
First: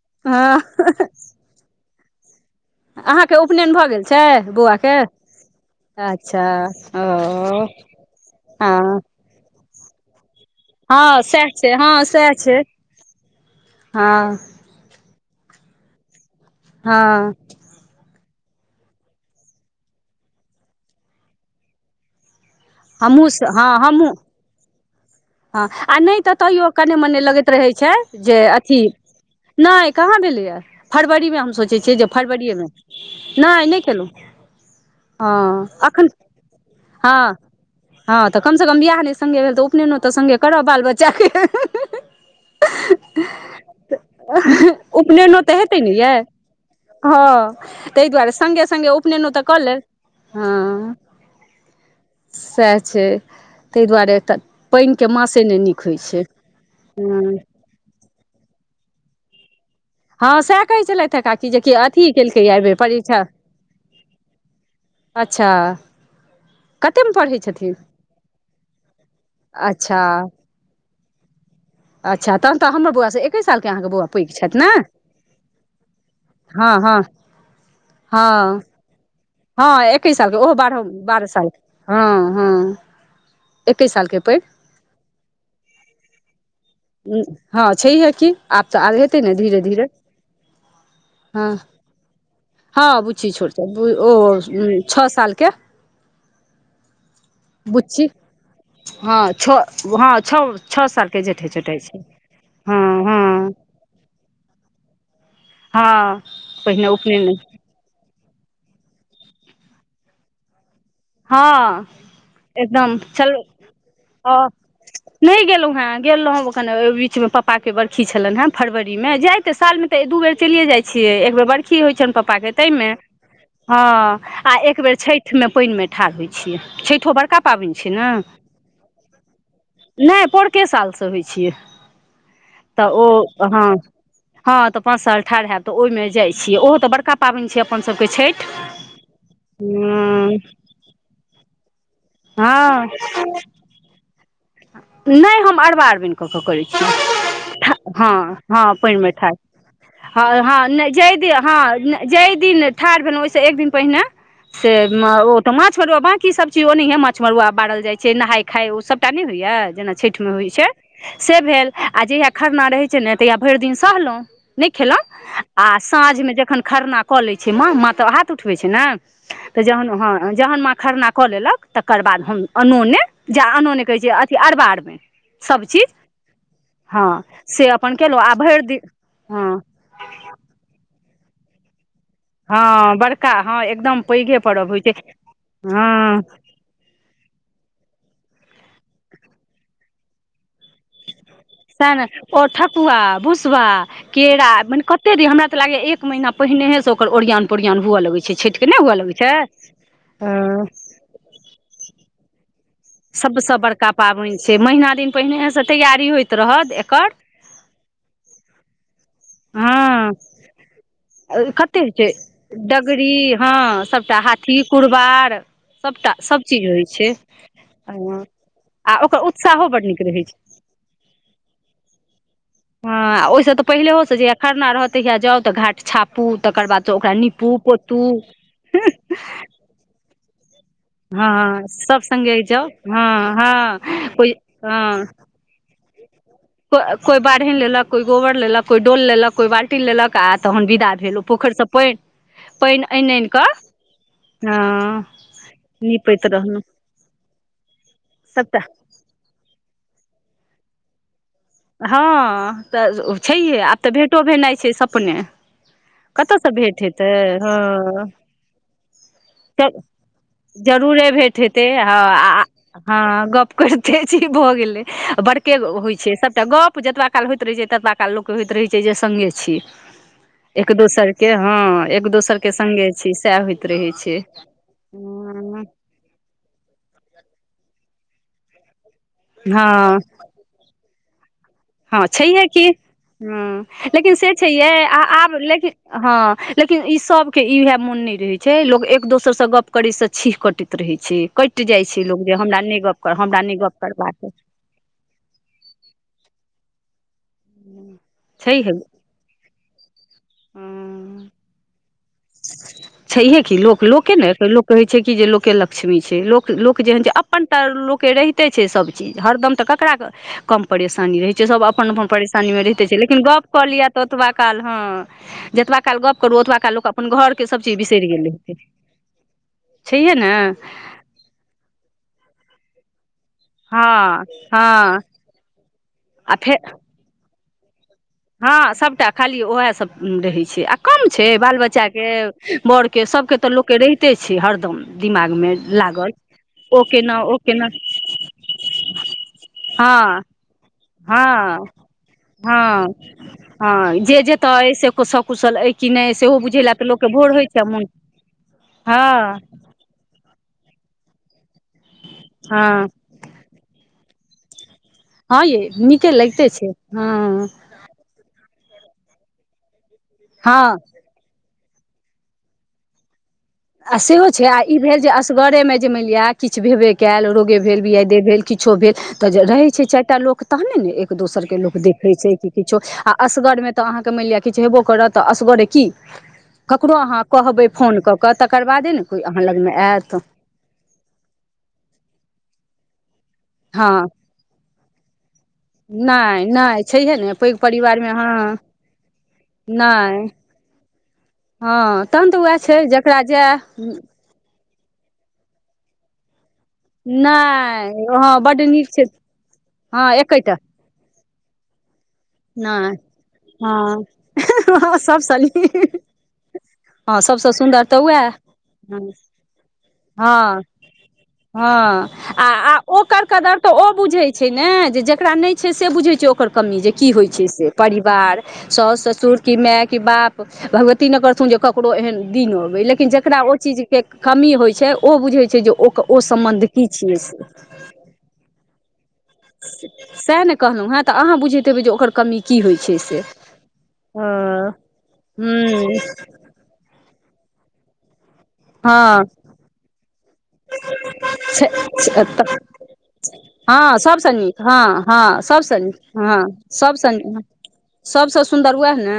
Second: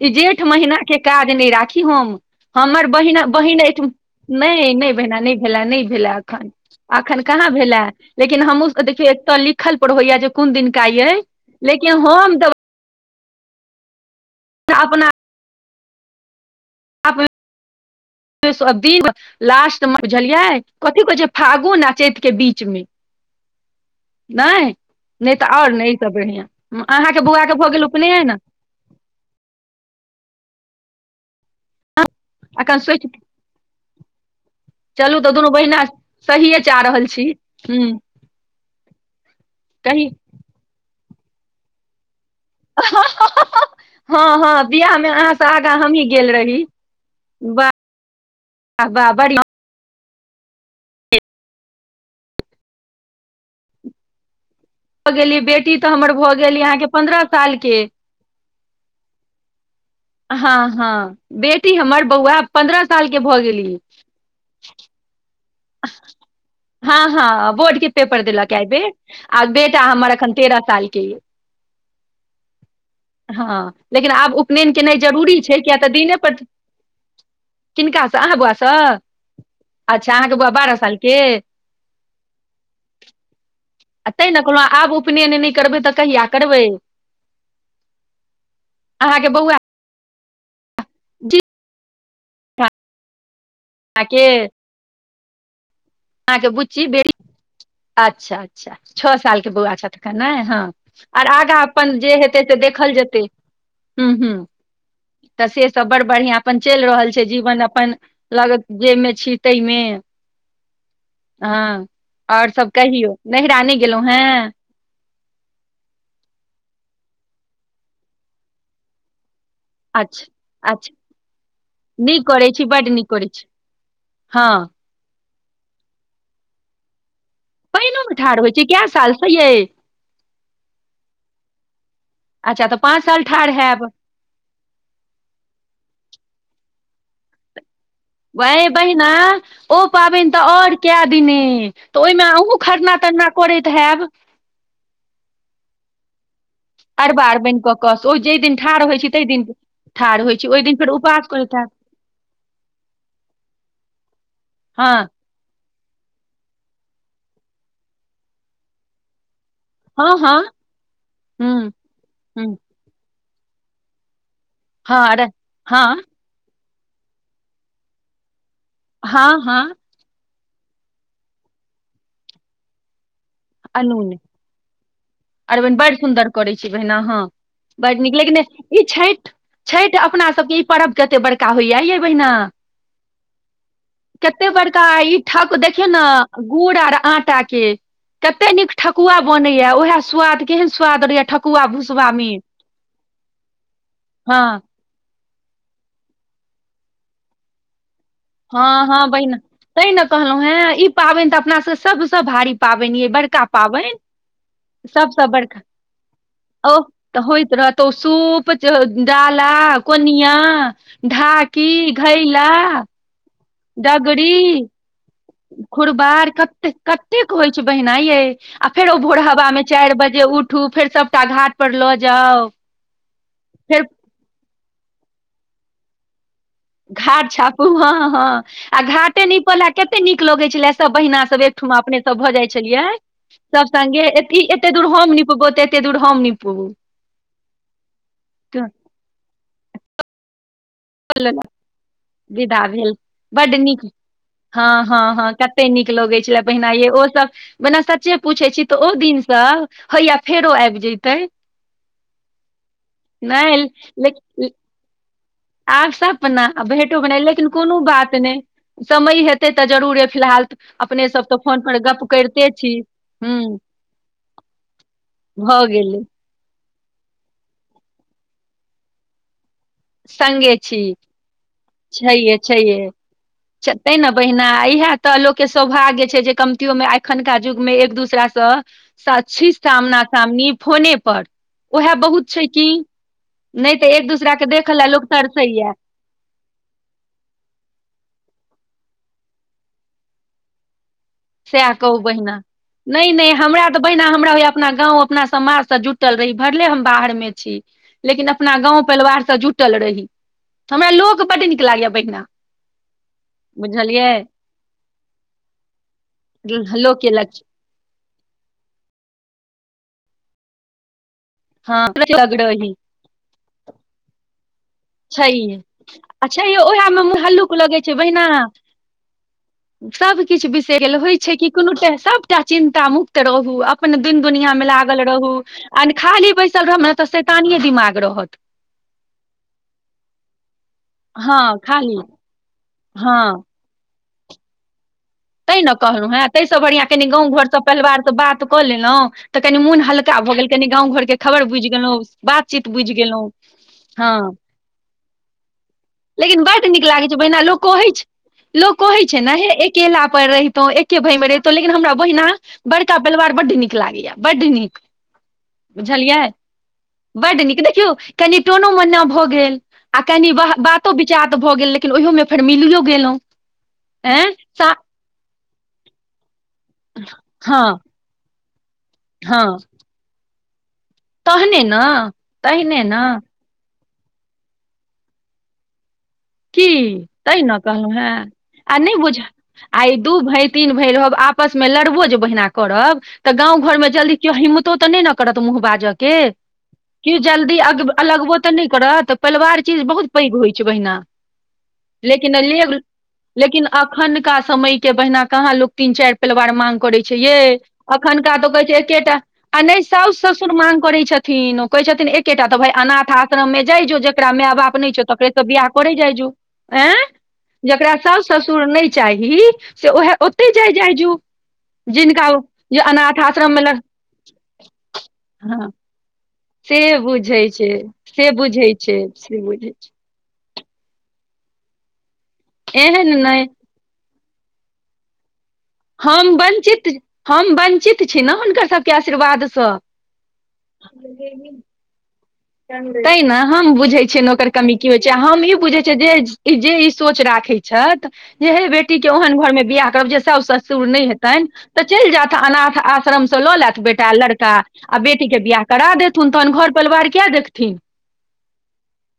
ई जेठ हँ महिना के काज नहि राखी हम हमर बहिन अहाँके बहिन उपनयन एहिठ भऽ गेल छै नहि नहि बौआके बहिना नहि भेले नहि भेला अच्छा एखन एखन कहाँ ओ भेलै लेकिन हमहुँ हँ देखियौ एत लिखल पर होया जे कोन दिन हँ सैह छै हँ सैह छै [inaudible] हँ तऽ अपना हँ [inaudible] सब दिन लास्ट मे बुझलियै कथी कहै छै फागुन अ चैत के बीच में हमहूँ स हँ हमहूँ नहि नहि तऽ हँ, आओर ई आ सब नहि तऽ बढ़ियां तैयो कने अहाँके मने बौआ लगैत के भऽ रहैत गेल छै उपनयन जे ठीक नहि कहाँ भेलैयऽ फरवरी में हम सोचै छियै जे फरवरी में अखन सोचि नहि नहि [inaudible] केलहुँ चलू तऽ दुनू हाँ बहिना एखन सहिए चा रहल छी हाँ हूँ हाँ तऽ कम से कम बियाह नहि संगे भेल तऽ उपनेन कही करब बाल बच्चा के [unintelligible] हाँ हाँ वियाह में अहाँ सँ आगाँ हमही गेल रही हाँ तहि दुआरें संघे वाह संघे वाह उपनयन तऽ बढ़िया कऽ लेब हाँ [inaudible] सेह छै ताहि दुआरे पानिके भऽ गेलिय मासे नहि बेटी नीक तऽ होइ हमर छै भऽ गेल अहाँ के पन्द्रह हँ साल के हाँ हँ सेह कहै हँ छलथि हे जे कि बेटी हमर अथी बौआ केलकै ए बे पन्द्रह साल के परीक्षा [inaudible] भऽ गेली अच्छ [unintelligible] हँ हँ बोर्ड केते देलक एहि बेर आ बेटा हमर अखन तेरह साल के यै अच्छ तहन तऽ हमर बौआ से एके हँ सालके अहाँके बौआ लेकिन पैघ आब छथि ने उपनयन केनाइ जरूरी छै किया हँ हँ किनका अहा हँ बुआसँ हँ एकहि साल के ओहो बारहम बारह के साल हाँ हुम एके साल आ के तैँ ने पैघ कहलहुँ आब उपनैन नहि करबै तऽ कहिया करबै हाँ छैहे की आब तऽ आब हेतै अहाँके ने बौआ धीरे धीरे [inaudible] ह हाँ बुच्ची छोट ओ अहाँके छः साल के अहाँ के बुच्ची बुच्ची अच्छा अच्छा छः हँ साल के छओ बौआ अखन हँ ने छओ हाँ छओ साल आ के जेठे आगा छोटाइ अपन छै जे हेतै से हँ देखल जेतै हँ हु हु तऽ से सब बड़ हँ बढ़िआँ अपन चलि पहिने रहल छै उपनयन जीवन अपन लागत जे में छी ते में हाँ आओर सब एकदम कहियौ नैहरा नहि गेलहुँ हेँ [unintelligible] नहि गेलहुँ हे गेल रहौ ओखने ओहि बीच में पप्पा के बर्खी छलनि हे फरवरी में जाइत तऽ साल में तऽ एक दू बेर चलिए अच्छा जाइ अच्छा छियै एक बेर बर्खी होई छैन नीक पप्पा करै के छी ताही बड्ड में नीक करै छी हाँ हँ आ एक बेर छठ में पाइन में ठाढ़ होइत छियै छैठो बड़का पाबयन छै ने पानिओमे ठाढ़ होइ छी कए सालसँ यै [inaudible] नहि पोरके साल सँ होई छियै अच्छा तऽ पाँच ओ साल ठाढ़ हाँ हैब हाँ तऽ पाँच साल ठाढ़ हयैत तऽ ओहि मे जाई छियै ओहो तऽ बड़का पाबनि छै अपन सभ के छै भे बहिना ओ पाबनि तऽ और कए दिने तऽ ओहि मे अहूँ हँ खरना तरना करैत हेब। नहि हम अरबा अरबैन कऽ के करैत छी अरबा अरबैन कऽ कऽ ह, ओ जाहि दिन ह, ठाढ़ होइ पाइन छी मे ताहि ठाढ़ दिन ह, ठाढ़ होइ छी ह ओहि दिन फेर जाहि उपवास दिन करैत हैब हाँ जाहि दिन ठाढ़ भेलहुँ ओहिसँ एक दिन पहिने। से हँ मे ओ। तऽ माछ मरुआ बाकी सभ चीज ओ नहियै माछ मरुआ बारल जाइ छै, नहाय खाय ओ सभटा नहि होइया। जेना हँ छठि मे हँ होई छै, से हूँ भेल आ जहिया हूँ खरना रहैत छै, ने तहिया भरि दिन सहलहुँ नहि खेलहुँ हँ अरे आ हँ साँझ मे जखन खरना कऽ लैत छै। माँ माँ तऽ हैत। हाथ उठबै छै, ने हँ तऽ हँ जहन जहन माँ खरना कऽ लेल कऽ तकर बाद हम अनूने जा अनू ने कहै छीए अथि अरबा अरबै। अरबन बड़ सुन्दर करै छी, बहिन अहाँ से बड़ अपन निक केलहुँ आ लेकिन भरि दिन ई हँ छठि। अपना सभके ई पर कते बड़का होइया य हँ बड़का हँ एकदम पैघे कते पर्व होइ बड़का छै ई थाक देखियौ ने। हँ गुड़ आर आटाके कते निक ठकुआ बनैया उएह स्वाद केहन स्वाद रहैया ठकुआ। सेहे ने भुसबा मे ओ ठकुआ भुसबा हँ केरा मने हेगे हमरा तऽ लागे या एक महीना पहिने से ओकर ओरियान पोरियान हुअ लगे छै। छठिके नहि हँ हुअ हँ लगै छै बहिना ते ने कहलहुँ अ हे ई पाबनि तऽ अपना सभ सभसँ भारी पाबनि या बरका सबसँ बड़का पाबनि छै महिना दिन सभसे बड़का पहिनेहेसँ तैयारी होइत पबनि रहत अह एकर त होइत रहत। तो सूत। डाला हँ कोनिया ढाकी घैला। री हँ सभटा हाथी कुरबार। सभटा कुरबार सभ चीज कते होइ छै कतेक होइ छै, बहिना यै। आ फेर ओ ओकर भोर हवामे उत्साहो बड्ड चारि नीक रहै बजे छै उठू फेर सभटा घाट पर लऽ जाउ। हँ, ओहिस तऽ फेर पहिलेहो से जहिया खरना रहत ताहिया जाउ तऽ घाट छाप। घाट छापू हँ, हँ, आ घाटे नीपल कते निक लगै छले सभ बहिना हँ सभ एकठुमा अपने सब सभ भऽ संगे जाय जाउ छलियै हँ सभ हँ संगे कोइ एते दूर हम निपबौ एतेक दूर हम निपब कोई बाढ़न लेलक कोई गोबड़ लेल कऽ कोई डोल लेलकऽ कोई बाल्टी लेल कऽ आ तहन विदा फेर पोखरसँ पाइन पाइन अनि अनि कऽ। हाँ, हँ हाँ, हाँ, कते नीक लगे नीपैत छले रहलहुँ बहिना ये ओ सभ मने सच्चे मुछे छी सभटा त ओ, दिनसँ हैया फेरो आबि जइतै हँ, तऽ छै हे नहि आब तऽ भेटो लेकिन भेनाइ छै सपने आब अपना कतयसँ भेँट भेटो हेतै बने लेकिन कोनो हँ बात नहि समय हेतै तऽ जरूरे फिलहाल। तऽ अपने जरूरे सब तऽ भेट फोन हेते, पर गप करिते छी हँ गप हूँ करिते छी भऽ गेलै बड़के भऽ होइ गेलै छै सभ। एकटा गप जतबा काल होइत रहै छै, तबा काल लोकके होइत रहै छै जे संघे छी। संगे एक छी दोसरके हँ एक छैहे दोसरके छैहे संघे छी सएह होइत रहै तैं ने छै। बहिना इएह तऽ लोक के हँ सौभाग्य छै, जे कमतोमे। एखन कऽ युगमे एक दूसरा से सक्षी हँ सामना सामनी फोने पर। उएह हँ बहुत छैहे छै, की कि नहि तऽ एक दूसरा कऽ देख अहाँ आब लेकिन। हँ, लेकिन ई सभ के इएह मोन नहि रहे छै लोग एक दोसर से गप करे से छीह कटैत रहे छै। कटि सएह जाइ कहू छै, लोग जे बहिना हमरा नहि गप कर हमरा नहि गप तऽ बहिना करबाक अहि। हमरा होइया अपना गाँंव अपना समाज से जुटल रही भरले हम बाहर मे लेकिन अपना छै गाँव परिवारसँ जुटल रही हमरा हे लोक बड नीक लगैए ऐ भैना छैहे की लोक लोक के ने लोक कहै छै कि जे लोक लग लक्ष्मी छै लोक लोक जेहन छै लोकके लग अपन तऽ लोकके रहिते छै सबचीज हरदम तऽ ककरा कम परेशानी रहैत छै सब हँ अपन अपन लग परेशानीमे रही रहिते छै लेकिन गप कऽ लिअऽ ततबा काल ह छैहे जतबा काल गप करू अच्छा ओतबा यौ काल ओएहमे अपन मुँह घरके हल्लुक सभ चीज लगैछै बिसरि बहिना गेल हेतै छैहे सब ने किछ होइ छै कि कोनो सबटा चिन्ता मुुक्त रह दिन हँ दुनिया मे हँ लागल रहू आ खाली आ फेर बैसल रह ने तऽ शैतानिये दिमाग रहत हँ सबटा खाली ओएह सब रहै छै आ कम छै बाल हँ खाली बच्चाके बड़ के हँ सबके तऽ लोकके रहिते छै हरदम दिमागमे तैं ने लागल कहलहुँ हें ताहिसँ ओ बढ़िया कनि केना गाँव ओ घरसँ प केना परिवारसँ बात कऽ लेलहुॅँ तऽ कनि मन हल्का हँ भ गेल कनि गाम घर के ख़बर हँ वुझ गलौ बातचित बुझ हँ गेलौ हँ जे जेतै से सकुशल अइ कि नहि सेहो लेकिन बुझै बड्ड लए नीक तऽ लोकके लागैत छै भोर बहिना होइ लोक मोन कहै छै लोक कहै छै ने हँ हे एक एकेला पर रहितो एके भाय मे रहितों लेकिन हमरा बहिना हँ बड़का परिवार बड्ड नीक लागैया बड्ड नीक हँ यै नीके बुझलियै लगिते छै हँ बड नीक देखियौ कनि टोनो मन्ना भऽ गेल आ कनि बातो हँ बात त भऽ गेल लेकिन ओहियो मे फेर मिलियो गेलहुँ आ सेहो एँ छै आ सा ई भेल जे असगरेमे जे मानि लिअ किछ भेबे कयल रोगे हँ भेल बियदे भेल किछो भेल तऽ हँ रहै छै चारि टा लोक तहने ने एक दोसरके तहने ने लोक देखै छै कि किछो तहने ने आ असगर मे तऽ अहाँके मानि लिअ किछु हेबो करत त असगरे की की ककरो अहाँ तै ने कहबै कहलहुँ फोन कऽ हेँ कऽ तकर बादे ने कोइ अहाँ लगमे आयत है दिन भरि हम आपसमे लड़बो जे बहिना करब तऽ गाँव घरमे हँ जल्दी किओ हिम्मतो तो तऽ नय न करत मुँह बाज जके नहि नहि छैहे केओ ने पैघ जल्दी अग परिवारमे अलगबो तऽ हँ नहि करत परिवार चीज बहुत नहि पैघ होइ छै बहिना हँ तहन लेकिन तऽ उएह छै लेब जकरा जे लेकिन अखनका समय के बहिना कहाँ लोक तीन चारि परिवार मान करै छै यै नहि अखनका हँ तऽ ओ बड्ड कहै छै नीक एकेटा आ नहि हँ साउस ससुर एकेटा मान ंग करै छथिन ओ कहै छथिन एकेटा तऽ भाय नहि अनाथ आश्रममे जाइ जो हँ जकरा माय बाप नहि छौ सभसँ तकरेसँ बियाह नीक जा जो हँ सभसँ सुन्दर जेकरा तऽ साास उएह ससुर नय चाही से उएह ओतइ हँ जाइ जाइ जो हँ आ ओकर कदर मे तऽ लग ओ बुझैत छै ने जे जकरा नइ हँ छै से बुझै छै ओकर कमी से जे की होइ बुझै छै से से परिवार बुझै छै साउस ससुर से की बुझै माय कि बाप भगवती ने करथुन जे ककरो एहन दिन छै अबै एहन लेकिन जेकरा नहि ओ चीज के कमी होइ छै ओ बुझै छै जे ओ ओ हम सम्बन्ध की वंचित छियै से हम वंचित छी ने हुनकर सबके आशीर्वाद स‌एह न कहलहुँ हैं तऽ अहाँ बुझैत हेबै जे ओकर कमी की होइ छै तै से न हम बुझैत छियै न ओकर हँ कमी की होइ छै आ हम ई बुझै छियै हूँ जे ई जे ई सोच राखै छथि जे हे बेटी के हँ ओहन घर मे बियाह करब जे साउस ससु सुर नहि हेतनि छै तऽ चलि जायथ तऽ अनाथ आश्रम से लऽ लैथ हँ बेटा सभसँ लड़का नीक हँ आ बेटी हँ के बियाह सभसँ करा नीक देत थुन हँ तहन घर सभसँ परिवार के नीक सभसँ सुन्दर उएह ने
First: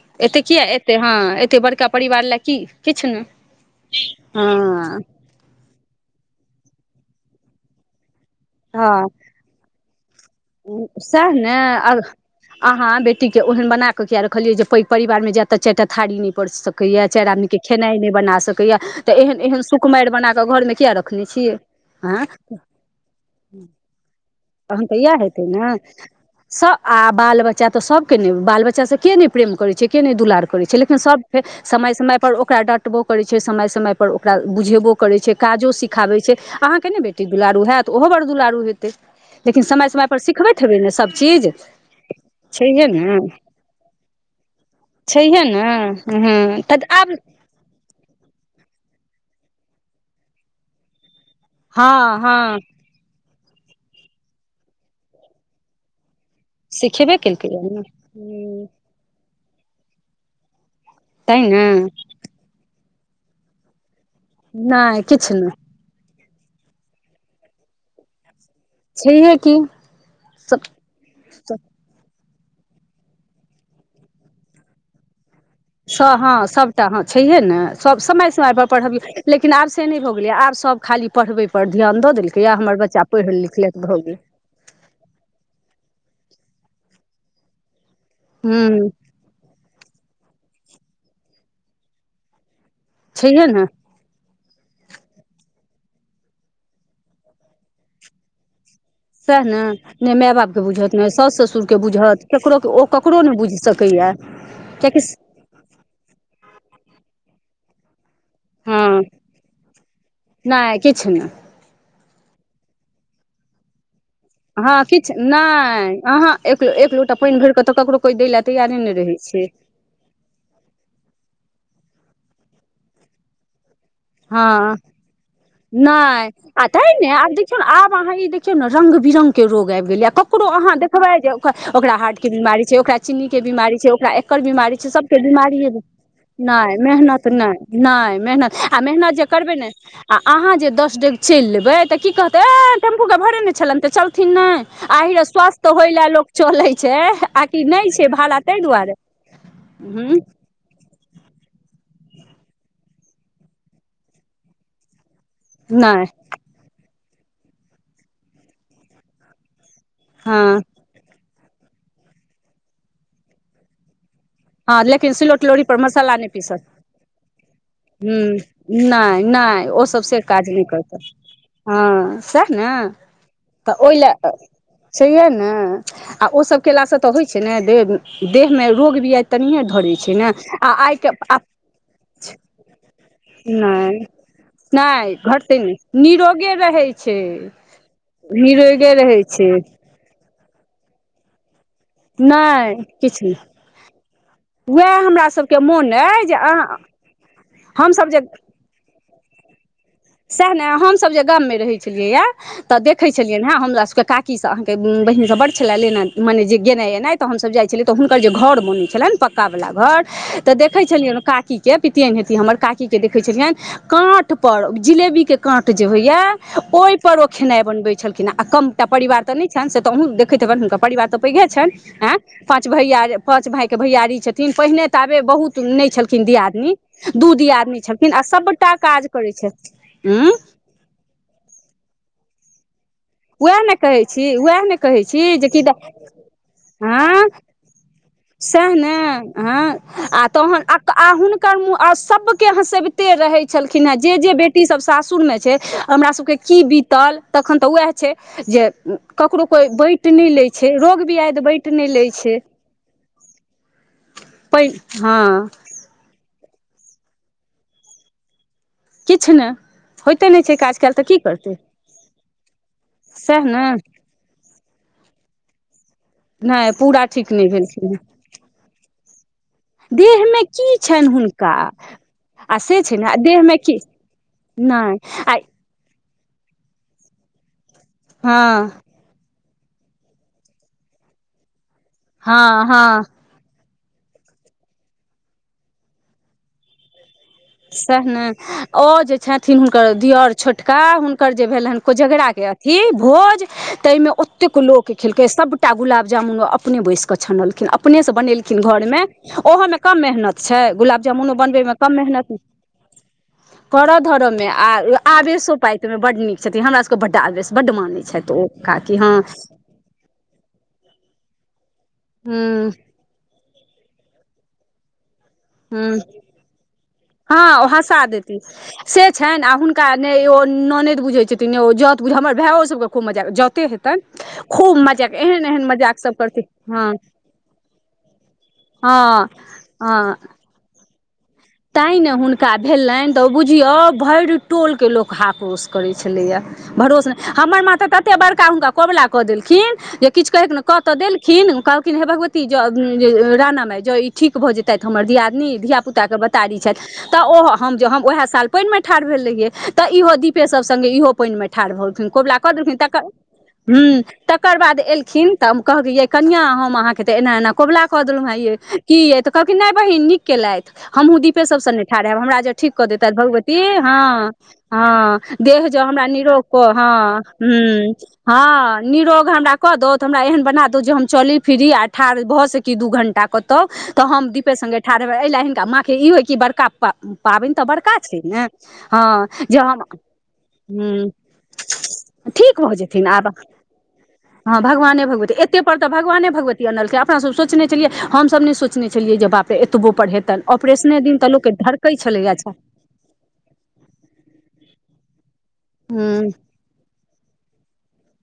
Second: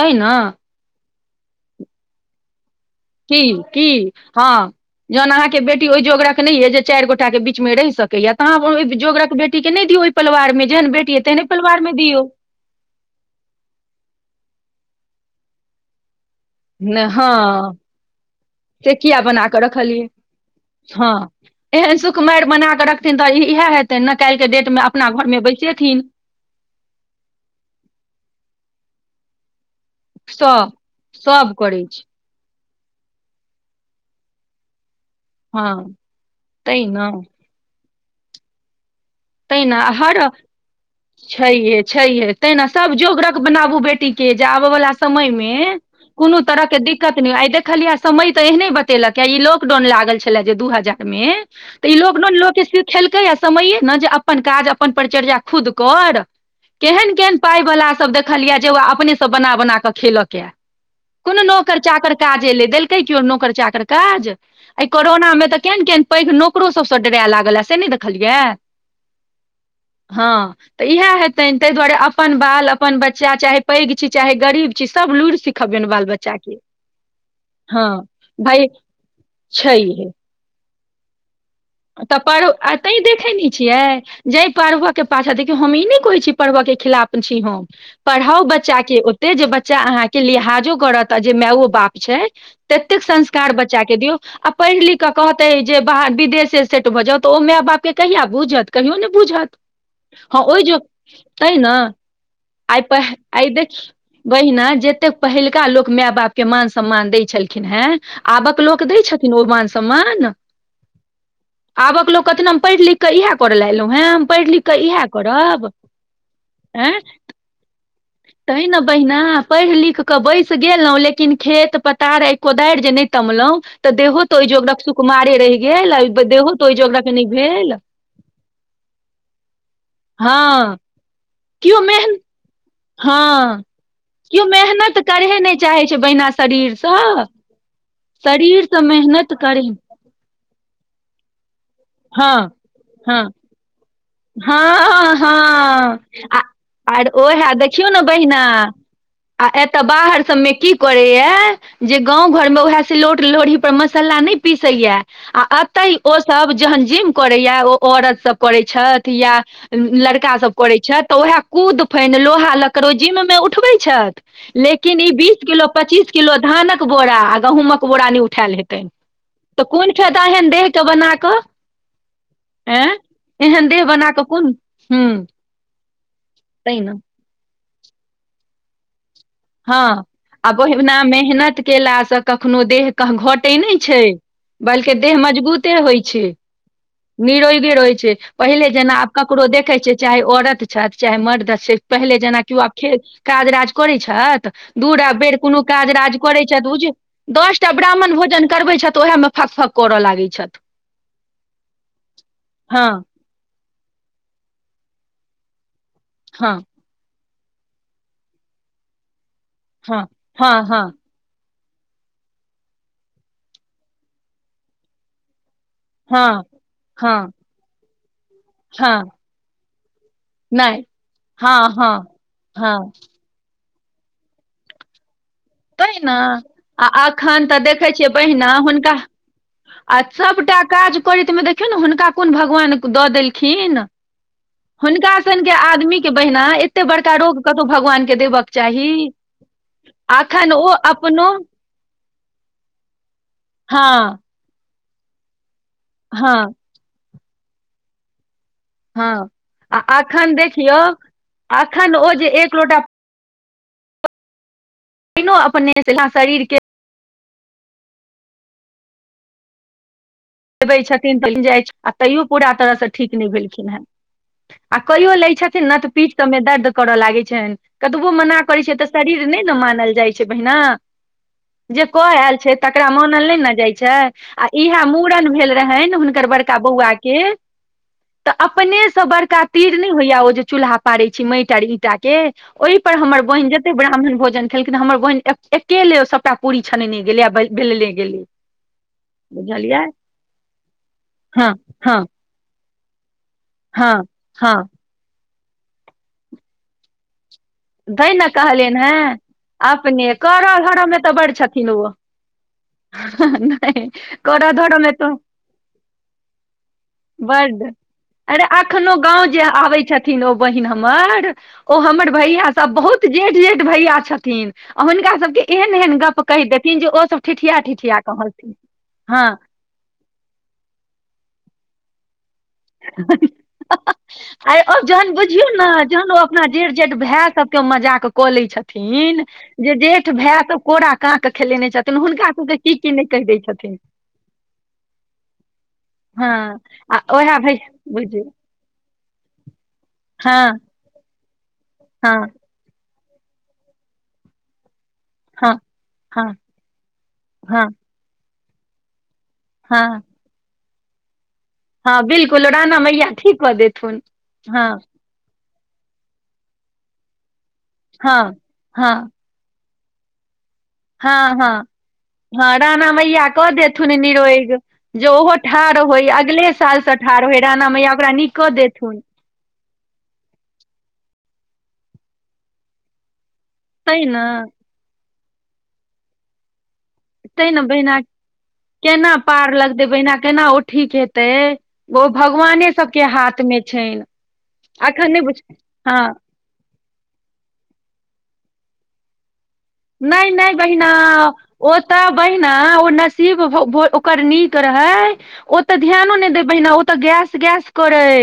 तै ने एते किया एतै हँ एते बड़का परिवार लए की किछु ने की की हँ जहन अहाँके बेटी ओहि जोगरक नै यै जे चैर गोटा के बीच मे रहि सकैया त अहाँ ओहि हँ जोगरक बेटी के नहि दियौ ओहि परिवार मे जेहन बेटी यै सएह तेहने ने परिवार मे दियौ अहाँ बेटी के ओहन बना कऽ किया रखलियै जे पैघ परिवार मे जाय त चाईटा थारी पड़ि ने। सकैया चाईर हँ आदमीके खेनाइ नय बना सकैया से तऽ किया एहन बना कऽ एहन रखलियै सुकुमारि बनाकऽ घरमे किया रखने हँ छियै एहन आँय सुकुमैर बनाकऽ रखथिन तऽ इएह हेतै न काल्हि के डेट अपना घरमे बैसेथिन स आ बाल बच्चा तऽ सबके ने बाल बच्चा स के नहि प्रेम करैत छै के नहि दुलार करै सभ छै लेकिन सब फेर सभ करै समय छै समय पर ओकरा डट टबो करै छै समय समय पर ओकरा बुझेबो करै छै हँ काजो सिखाबै छै तै अहाँके नै ने बेटी दुलारू हैत ओहो बड दुलारू हेतै लेकिन तेहिना समय आ समयपर हर सिखबैत हेबै ने सभ चीज छैेहे छैहे तेहिना छैहे सब ने जोगरक बनाबू बेटी टी के जे आबय वाला समय छैहे ने मे कोनो हँ तरह के तऽ आब दिक्कत नै आइ देखलिया समय तऽ एहने बतेलका ऐ ई लॉकडाउन लागल छलै जे दू हजार मे तऽ हँ ई लॉकडाउन हँ लोक सके खेलकैया समये न जे अपन काज अपन परिचर्जा खुद कर केहन सिखेबे केहन केलकैए ने पाइवला सभ देखलिय जे ओ अपने स बना बना कऽ खेलकए तैँ कोनो ने नौकर चाकर काज एलै देलकै केओ नौकर चाकर काज अइ नहि कोरोना किछु मे नहि तऽ केहन केहन पैघ नौकरो सबसँ डराय लागल या से नै देखलियै छैहे की हँ तऽ सभ इएहे हेतैन ताहि दुआरे अपन बाल अपन बच्चा चाहे पैग छी चाहे गरीब छी सब लुईरि सिख स हँ सभटा हँ छैहे ने हँ सभ समय समयपर भाय पढ़बियै लेकिन आब से नै छैहे भऽ गेलै आब सभ खाली पढ़बै पर ध्यान दऽ तऽ देलकैया हमर बच्चा पढ़ लिख लेत भऽ गेलै जय पढ़बऽ के पाछा देखियौ हम ई नै कहै छी पढ़बऽ के खिलाफ छी हम पढ़ाउ बच्चा हूँ के तै जे बच्चा अहाँके लिहाजो करत आ जे मायो बाप छै ततेक छैहे संस्कार ने बच्चा के दियौ आ पढ़ लिख क कहतै जे विदेश सेट भ जाउ त ओं माय बाप के कहीया बूझत कहियो ने सएह बुझत ने माय हँ बापके ओहि जो बुझत ने साउस तहि ने ससुरके बुझत ककरो आइ ओ प ककरो नहि आइ बुझि देखिय सकैए बहिना कियाकि जतेक पहिल का लोक माय बाप के मान सम्मान दै छलखिन हेँ आबक लोक दै छथिन ओ मान सम्मान नाय किछ नाय आबक लोक कतिन पढ़ि लिख क इह कर ल एलहुँ है हँ किछु नहि अह एक लोटा पानि भर क त ककरो कोई दै लए तैयारे कहिन नहि रहै बहिना छै पढ़ लिख के बैस गेलहु लेकिन खेत पथार आ कोदैर जे नै तमलौ त देहो तो ओहि हँ जोगरक सुकुमारे रहि गेल नहि देहो आ तोइ तै जोगरक ने नहि आब देखियौ ने भेल आब अहाँ ई देखियौ न रंग बिरंगके रोग आबि गेलैए ककरो अहाँ हँ देखबै जे ओक केओ ओकरा मेहन हाड के बीमारी छै ओकरा चीनी के हँ बीमारी छै ओकरा एकर केओ बीमारी छै मेहनत सबके करहे नहि बीमारीये चाहे छै बहिना नई शरीरसँ मेहनत नय नय मेहनत आ शरीरसँ मेहनत जे करबै करे ने आ अहाँ जे दस डेग चैल लेबै तऽ की कहत हँ ऐं टेम्पू के हँ भरे नहि छलनि त चल थिन नय हँ आहिरे स्वस्थ होय हँ लए लोक आ चलै छै आर आ ओहे कि देखियौ नय ने छै भारा बहिना ताहि दुआरे आ एतऽ हूँ, बाहर सभमे की करैया जे गाँव घरमे उएह सिलोट लोढ़ी पर मसाला नहि पीसैया आ अते नहि ओसभ जहन जिम करैया ओ औरत सब करै छथि या लड़का सब हँ करे छथि त उएह कुद फेन लोहा लकड़ो जिम में उठबे छथि हँ लेकिन ई बीस सिलौट किलो लोढ़ीपर पच्चीस मसाला नहि किलो पीसत धानक बोरा आ गहुँमक एक बोरा ने हूँ उठैल हेतइन नहि त नहि ओ कोन सब से फायदा एहन काज नहि देह के करतै बना क हँ सएह ने एहन देह बना ओइल्य कऽ कोन हूँ छहिये ने आ ओसब तै ने केलासँ त होए छै ने दे देह में रोग भी हँ आब ओहिना आ मेहनत केला सँ कखनो देह के घटै नय छै नहि बल्कि नहि देह घटतै मजबूते नहि होइ छै निरोगे रहै छै निरोइगे रहै छै पहिले निरोगे जेना आप रहै क करो छै देखै छिये चाहे औरत छथि चाहे मर्द छै पहिले जेनाकि आब नहि कियो खे किछु नहि काज राज करै छथि उएह दूर आ हमरा बेर सभके कोनो काज मोन राज अइ जे करै छथि अहाँ बुझ दस टा हमसभ ब्राह्मण जे भोजन करबै छथि आहे मे फक फक करल ला सएह ने हमसब जे गाम मे रहै छलियै य त हँ देखै छलियै हँ हमरा सबके काकी सब अहाँके बहिन सब बड छले ले मने हँ जे गेना एना हमसब जाइ छलियइ त हुनकर घर बन छलनि पका वला घर हँ त हँ देखै हँ छलिय काकी के पितियन हेती हमर काकी के देखे छलियन काँठ पर जिलेबी के काँट जे होइया हँ ओहि पर ओ हँ खेनाइ बनबे छलखिन आ कमटा हँ परिवार त नहि छनि से तहु देख [unintelligible] तनि हुनकर नहि परिवार त पैघे हँ छनि हँ एँय पाँच हँ भैया पाँच भैय के भैयारी छथिन पहिने ताबे बहुत नय तै ने छलखिन दियादनी आ दू अखन तऽ दियादमी देखै छियै छलखिन आ बहिना सबटा हुनका काज करै छल आ सभटा काज करैत मे देखियौ ने हुनका कोन भगवान द देल छी उएह ने न कहै छी उएह ने कहै हुनका छी सनके जेकि आदमीक के बहिना एते बड़का रोग भगवान के दे सेह ने ह आ अखन ओ तहन आ अपनो हुनकर मुह सभ के हँसबिते रहै छलखिन है जे हँ जे बेटी सब सासुर मे छै हमरा सभके हँ की बीतल तखन त वएह छै जे हँ ककरो कोइ आ बंइट अखन नय लै छै देखियौ रोग बियाइद बइंट अखन नह लै ओ जे छै एक लोटा पै हँ इतना शरीर के किछ नय होइत ते न छै अबै छथिन तऽ जाइ आ तैयो पूरा तरहसँ ठीक नय सएह ने भेलखिन हेँ आ कहियो लै छथिन न तऽ पीठ सबमे दर्द नहि करऽ पूरा लागै ठीक नहि छनि भेलखिन हेँ कतबो मना करै छियइ तऽ शरीर नइ ने मानल जाइ छै देहमे बहिना की छनि हुनका जे कऽ एल छै आ से तकरा मानल नइ ने देहमे जाइ की छै आ इहा नहि मूड़न आ भेल रहनि हुनकर बड़का बौआ के तऽ हँ अपनेसँ बड़का तीर नइ होइया ओ जे चूल्हा पारै छी माटि आर ईंटा के हँ ओहि पर हँ हमर बहिन जते ब्राह्मण भोजन खेलखिन हमर बहिन एकेेले सबटा पूरी छनेने गेलय आ बेलने सएह गेलै ने ओ जे छथिन बुझलियै हुनकर दियअर छोटका हुनकर जे हँ भेल हेन हँ कोजगराक के ही भोज हँ ते मे हँ ओतेक लोक खेलकै सबटा गुलाब जामुन अपने बैस के छानलखिन अपने तैं से ने बनेलखिन कहलियनि घर मे हेँ ओहोमे कम अपने मेहनत करऽ छै धरऽ गुलाब जामुनो बनबे मे कम मेहनत ह [inaudible] करय धरय मे आ आवेशो पाइ ओहिमे बड नीक छथिन हमरा सभके बड आवेश बड्ड बड मानैत छथि अरे ओ अखनो काकी हँ गांव जे आबे छथिन ओ बहिन हमर ओ हमर भैया हूँ सब बहुत जेठ जेठ भैया छथिन आ हुनका सबके एहन हूँ एहन गप कह देथिन जे ओ सभ हँ ठिठिया ओ ठिठिया कहलथिन हँ ना ओ ननद बुझे छथिन जत बुझ हमर भाय सब के खूब मज़ा आबे छै, जते हेते, आ ओ खूब मज़ा, जहन बुझियौ एहेन ने एहेन जहन ओ अपना जेठ जेठ मज़ [unintelligible] भाय सबके मजाक कऽ लै छथिन जे जेठ भाय तऽ कोरा काँक खेलेने छथिन ताहि ने सबके हुनका की की नहि भेलनि तऽ कहि ओ दै बुझियो छथिन भरि टोलके लोक हाड़ोस करैत छलै, हँ हैं आ भरोस नहि ओएह भै हमर माँ तऽ तते बुझियौ बड़का हुनका कबुला कऽ देलखिन जे किछु हँ कह तऽ देलखिन कहलखिन हे हँ भगवती राणा माइ जँ ई ठीक भऽ जेतथि हमर दियादनी हँ धिपुताके हँ बता हँ तऽ एह साल पानिमे ठाढ़ भेल रहियै तऽ हँ इहो दीपे सभ संगे इहो पानिमे ठार हो हँ गेलखिन, कोब्ला बिल्कुल कऽ राणा मैया देंखिन, ठीक कऽ हू, देथुन तकर हँ बाद अलखिन अलखिं तऽ कहलखिन कनिया एना एना कबुला कऽ हँ देनेल हँ हुँ कहलकिन नहि बहिन निक केलथि हमहूँ हँ दीपे हँ सभसँ नहि ठाढ़यब हमरा जे हँ ठीक कऽ राणा देत मैया कऽ भगवती देथुन हँ निरोग जे हँ ओहो देह ठाढ़ जो हमरा होय अगले निरोग साल से हँ, ठाढ़ होय राणा मैया ओकरा नीक कऽ हँ देथुन निरोग हमरा कऽ दऽ हमरा एहन बना दू जे हम चली फिरी आ ठाढ़ भऽ सकी दू घण्टा कतौ, तै तऽ ने हम दीपे संगेठा रहै एहि ल हिनका माई हय कि बड़का। तै पाबनि ने तऽ बड़का बहिना छै ने केना हँ जे पार हम लगतै बहिना केना ओ ठीक हूँ हेतै। ओ ठीक भगवाने भऽ जेथिन सभके आब हाथ मे छै हँ, भगवाने भगवती एते पड़तऽ भगवाने भगवती आनलकै अपना सभ सोचने छलियै हमसभ नहि सोचने छलियै जे बापे एतबो नहि पढ़ेतनि नहि बहिना ओ तऽ छै बहिना। ओ नसीब ओकर निक रहै ओ तऽ ध्यानो नहि हूँ देब बहि ओ। तऽ गैस गैस करै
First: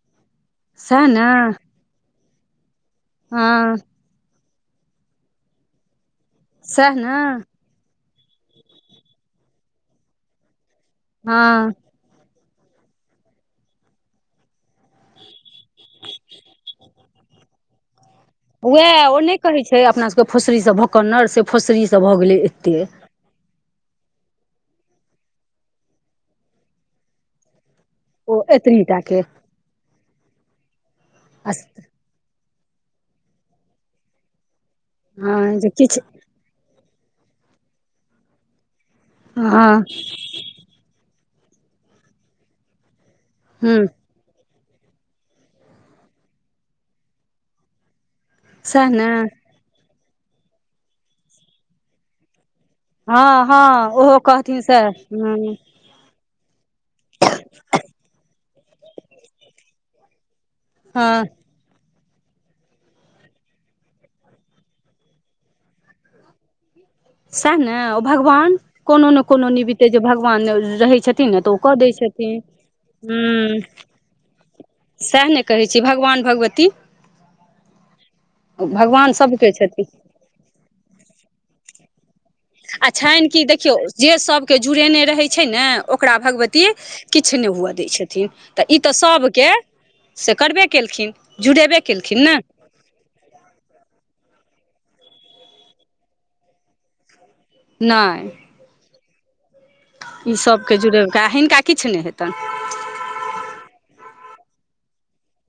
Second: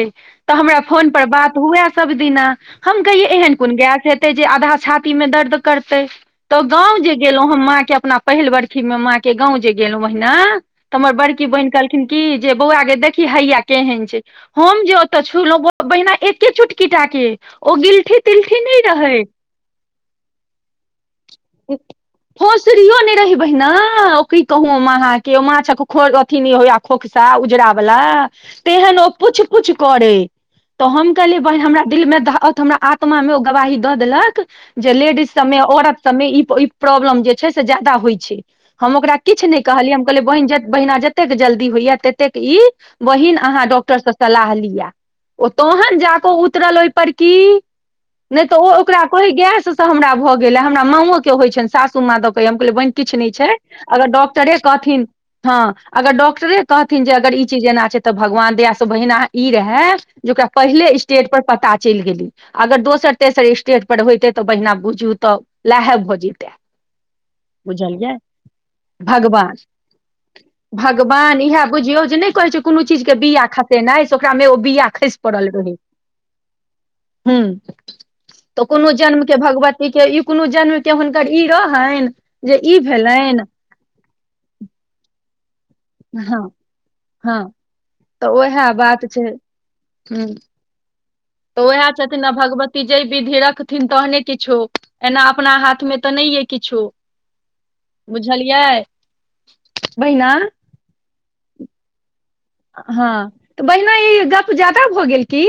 तऽ हमरा सएह फोन ने पर बात हुए सभ दिना। हम कहिये एहन कोन हँ गैस हेते, जे आधा छाती मे दर्द करतै तऽ सएह गाव ने जे गेलहुँ हम माँ के अपना पहिल बर्खीमे माँ के गाव जे गेलहुँ ओतय तऽ हमर बड़की बहिन हँ कहलखिन कि जे बौआ गे देखी हैया केहन छै। हम जे ओतऽ छुलहुँ बहिना एके चुटकीटाके ओ गिलठित वएह ओ नहि कहैत छै, अपना सभके फसरी सभ भौकनर से फसरी सभ भऽ गेलै एते बहिना ओकी कह अहाँकेँ माछक अथि नहि हो खोकखसा उजरा वला ओ तेहन एतनीटा ओ के पुछ पुछ करे तऽ हम कहलियै बहिन हमरा दिलमे तऽ हमरा आ मा मे ओ गवाही दऽ देलक जे लेडीज हँ सभमे जे किछु औरत मे ई, ई प्रोब्लेम जे छै, जादा होइ छै, हम ओकार किछ ने हँ कहलिये हम कह बहिन बहिना जतेक जल्दी होइया ततेक ई बहिन अहाँ हूँ डॉक्टर सँ सलाह लिया ओ तोहन जाकऽ उतरल ओहिपर कि नहि तऽ ओ सएह ओकरा ने कहै गैस सँ हमरा भऽ गेल ह हमरा माओ के होइ छनि सासू माँ दऽ के हम कहलियै ब किछु हँ नहि छै, हँ अगर ओहो डॉक्टरे सएह कहथिन हँ। अगर डॉक्टरे कहथिन जे अगर ई चीज एना छै, तऽ भगवान दयास सँ बहिना ई रहै जेकरा पहिले हँ स्टेज पर पता चलि गेली, अगर दोसर तेसर स्टेट पर होइते तऽ बहिना बुझू त। लहब भऽ जतै सएह ने ओ भगवान कोनो ने कोनो भगवान निमितिते जे भगवान रहैत छथिन भगवान ने तऽ ओ इएह कऽ दैत बुझियौ जे नहि छथिन कहै कोनो चीज मे बिआ हूँ खसे नहि ओकरामे ओ बआ खसि सएह ने पड़ल कहै रहै छी भगवान भगवती हू, तऽ कोनो भगवान जन्मके सभके छथिन भगवती के युत कोनो जन्मके हुनकर ई रहनि जे ई आ छनि भेलनि कि देखियौ जे सबके जुड़ेने रहै छै ने ओकरा हँ भगवती किछ हँ नहि हुअ दै छथिन उएह तऽ ई तऽ बात छै सभ केँ ह से करबे कयेलखिन तऽ उएह छथिन आ भगवती जैय विधि रखथिन तहने किछु एना अपना हाथ मे तऽ नहि ये किछु नहि बुझलियै बहिना ई सभके जुड़लकेँ हिनका किछ नहि हेतैन हँ तऽ बहिना ई गप जादा भऽ गेल की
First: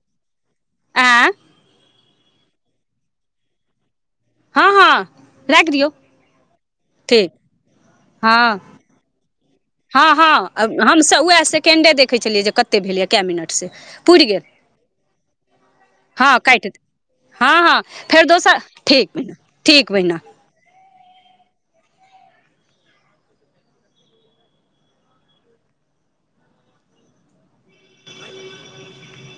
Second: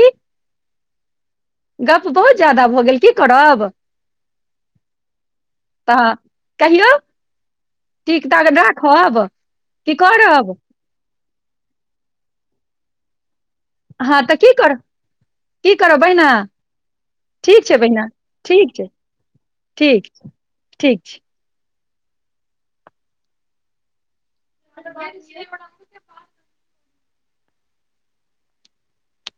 आँय गप बहुत ज्यादा भऽ गेल की करब हँ हँ राखि दियौ तऽ कहियौ ठीक ठीक हँ ताबे राख खब हँ हँ हमसभ वैह सेकेंडे देखै छलियै जे कते भेलै कैय मिनट से हँ पुरि तऽ गेल की करब की करब बहिना हँ काटि हँ ठीक छै हँ बहिना फेर दोसर ठीक छै बहिना ठीक बहिना ठीक छै [inaudible] [inaudible]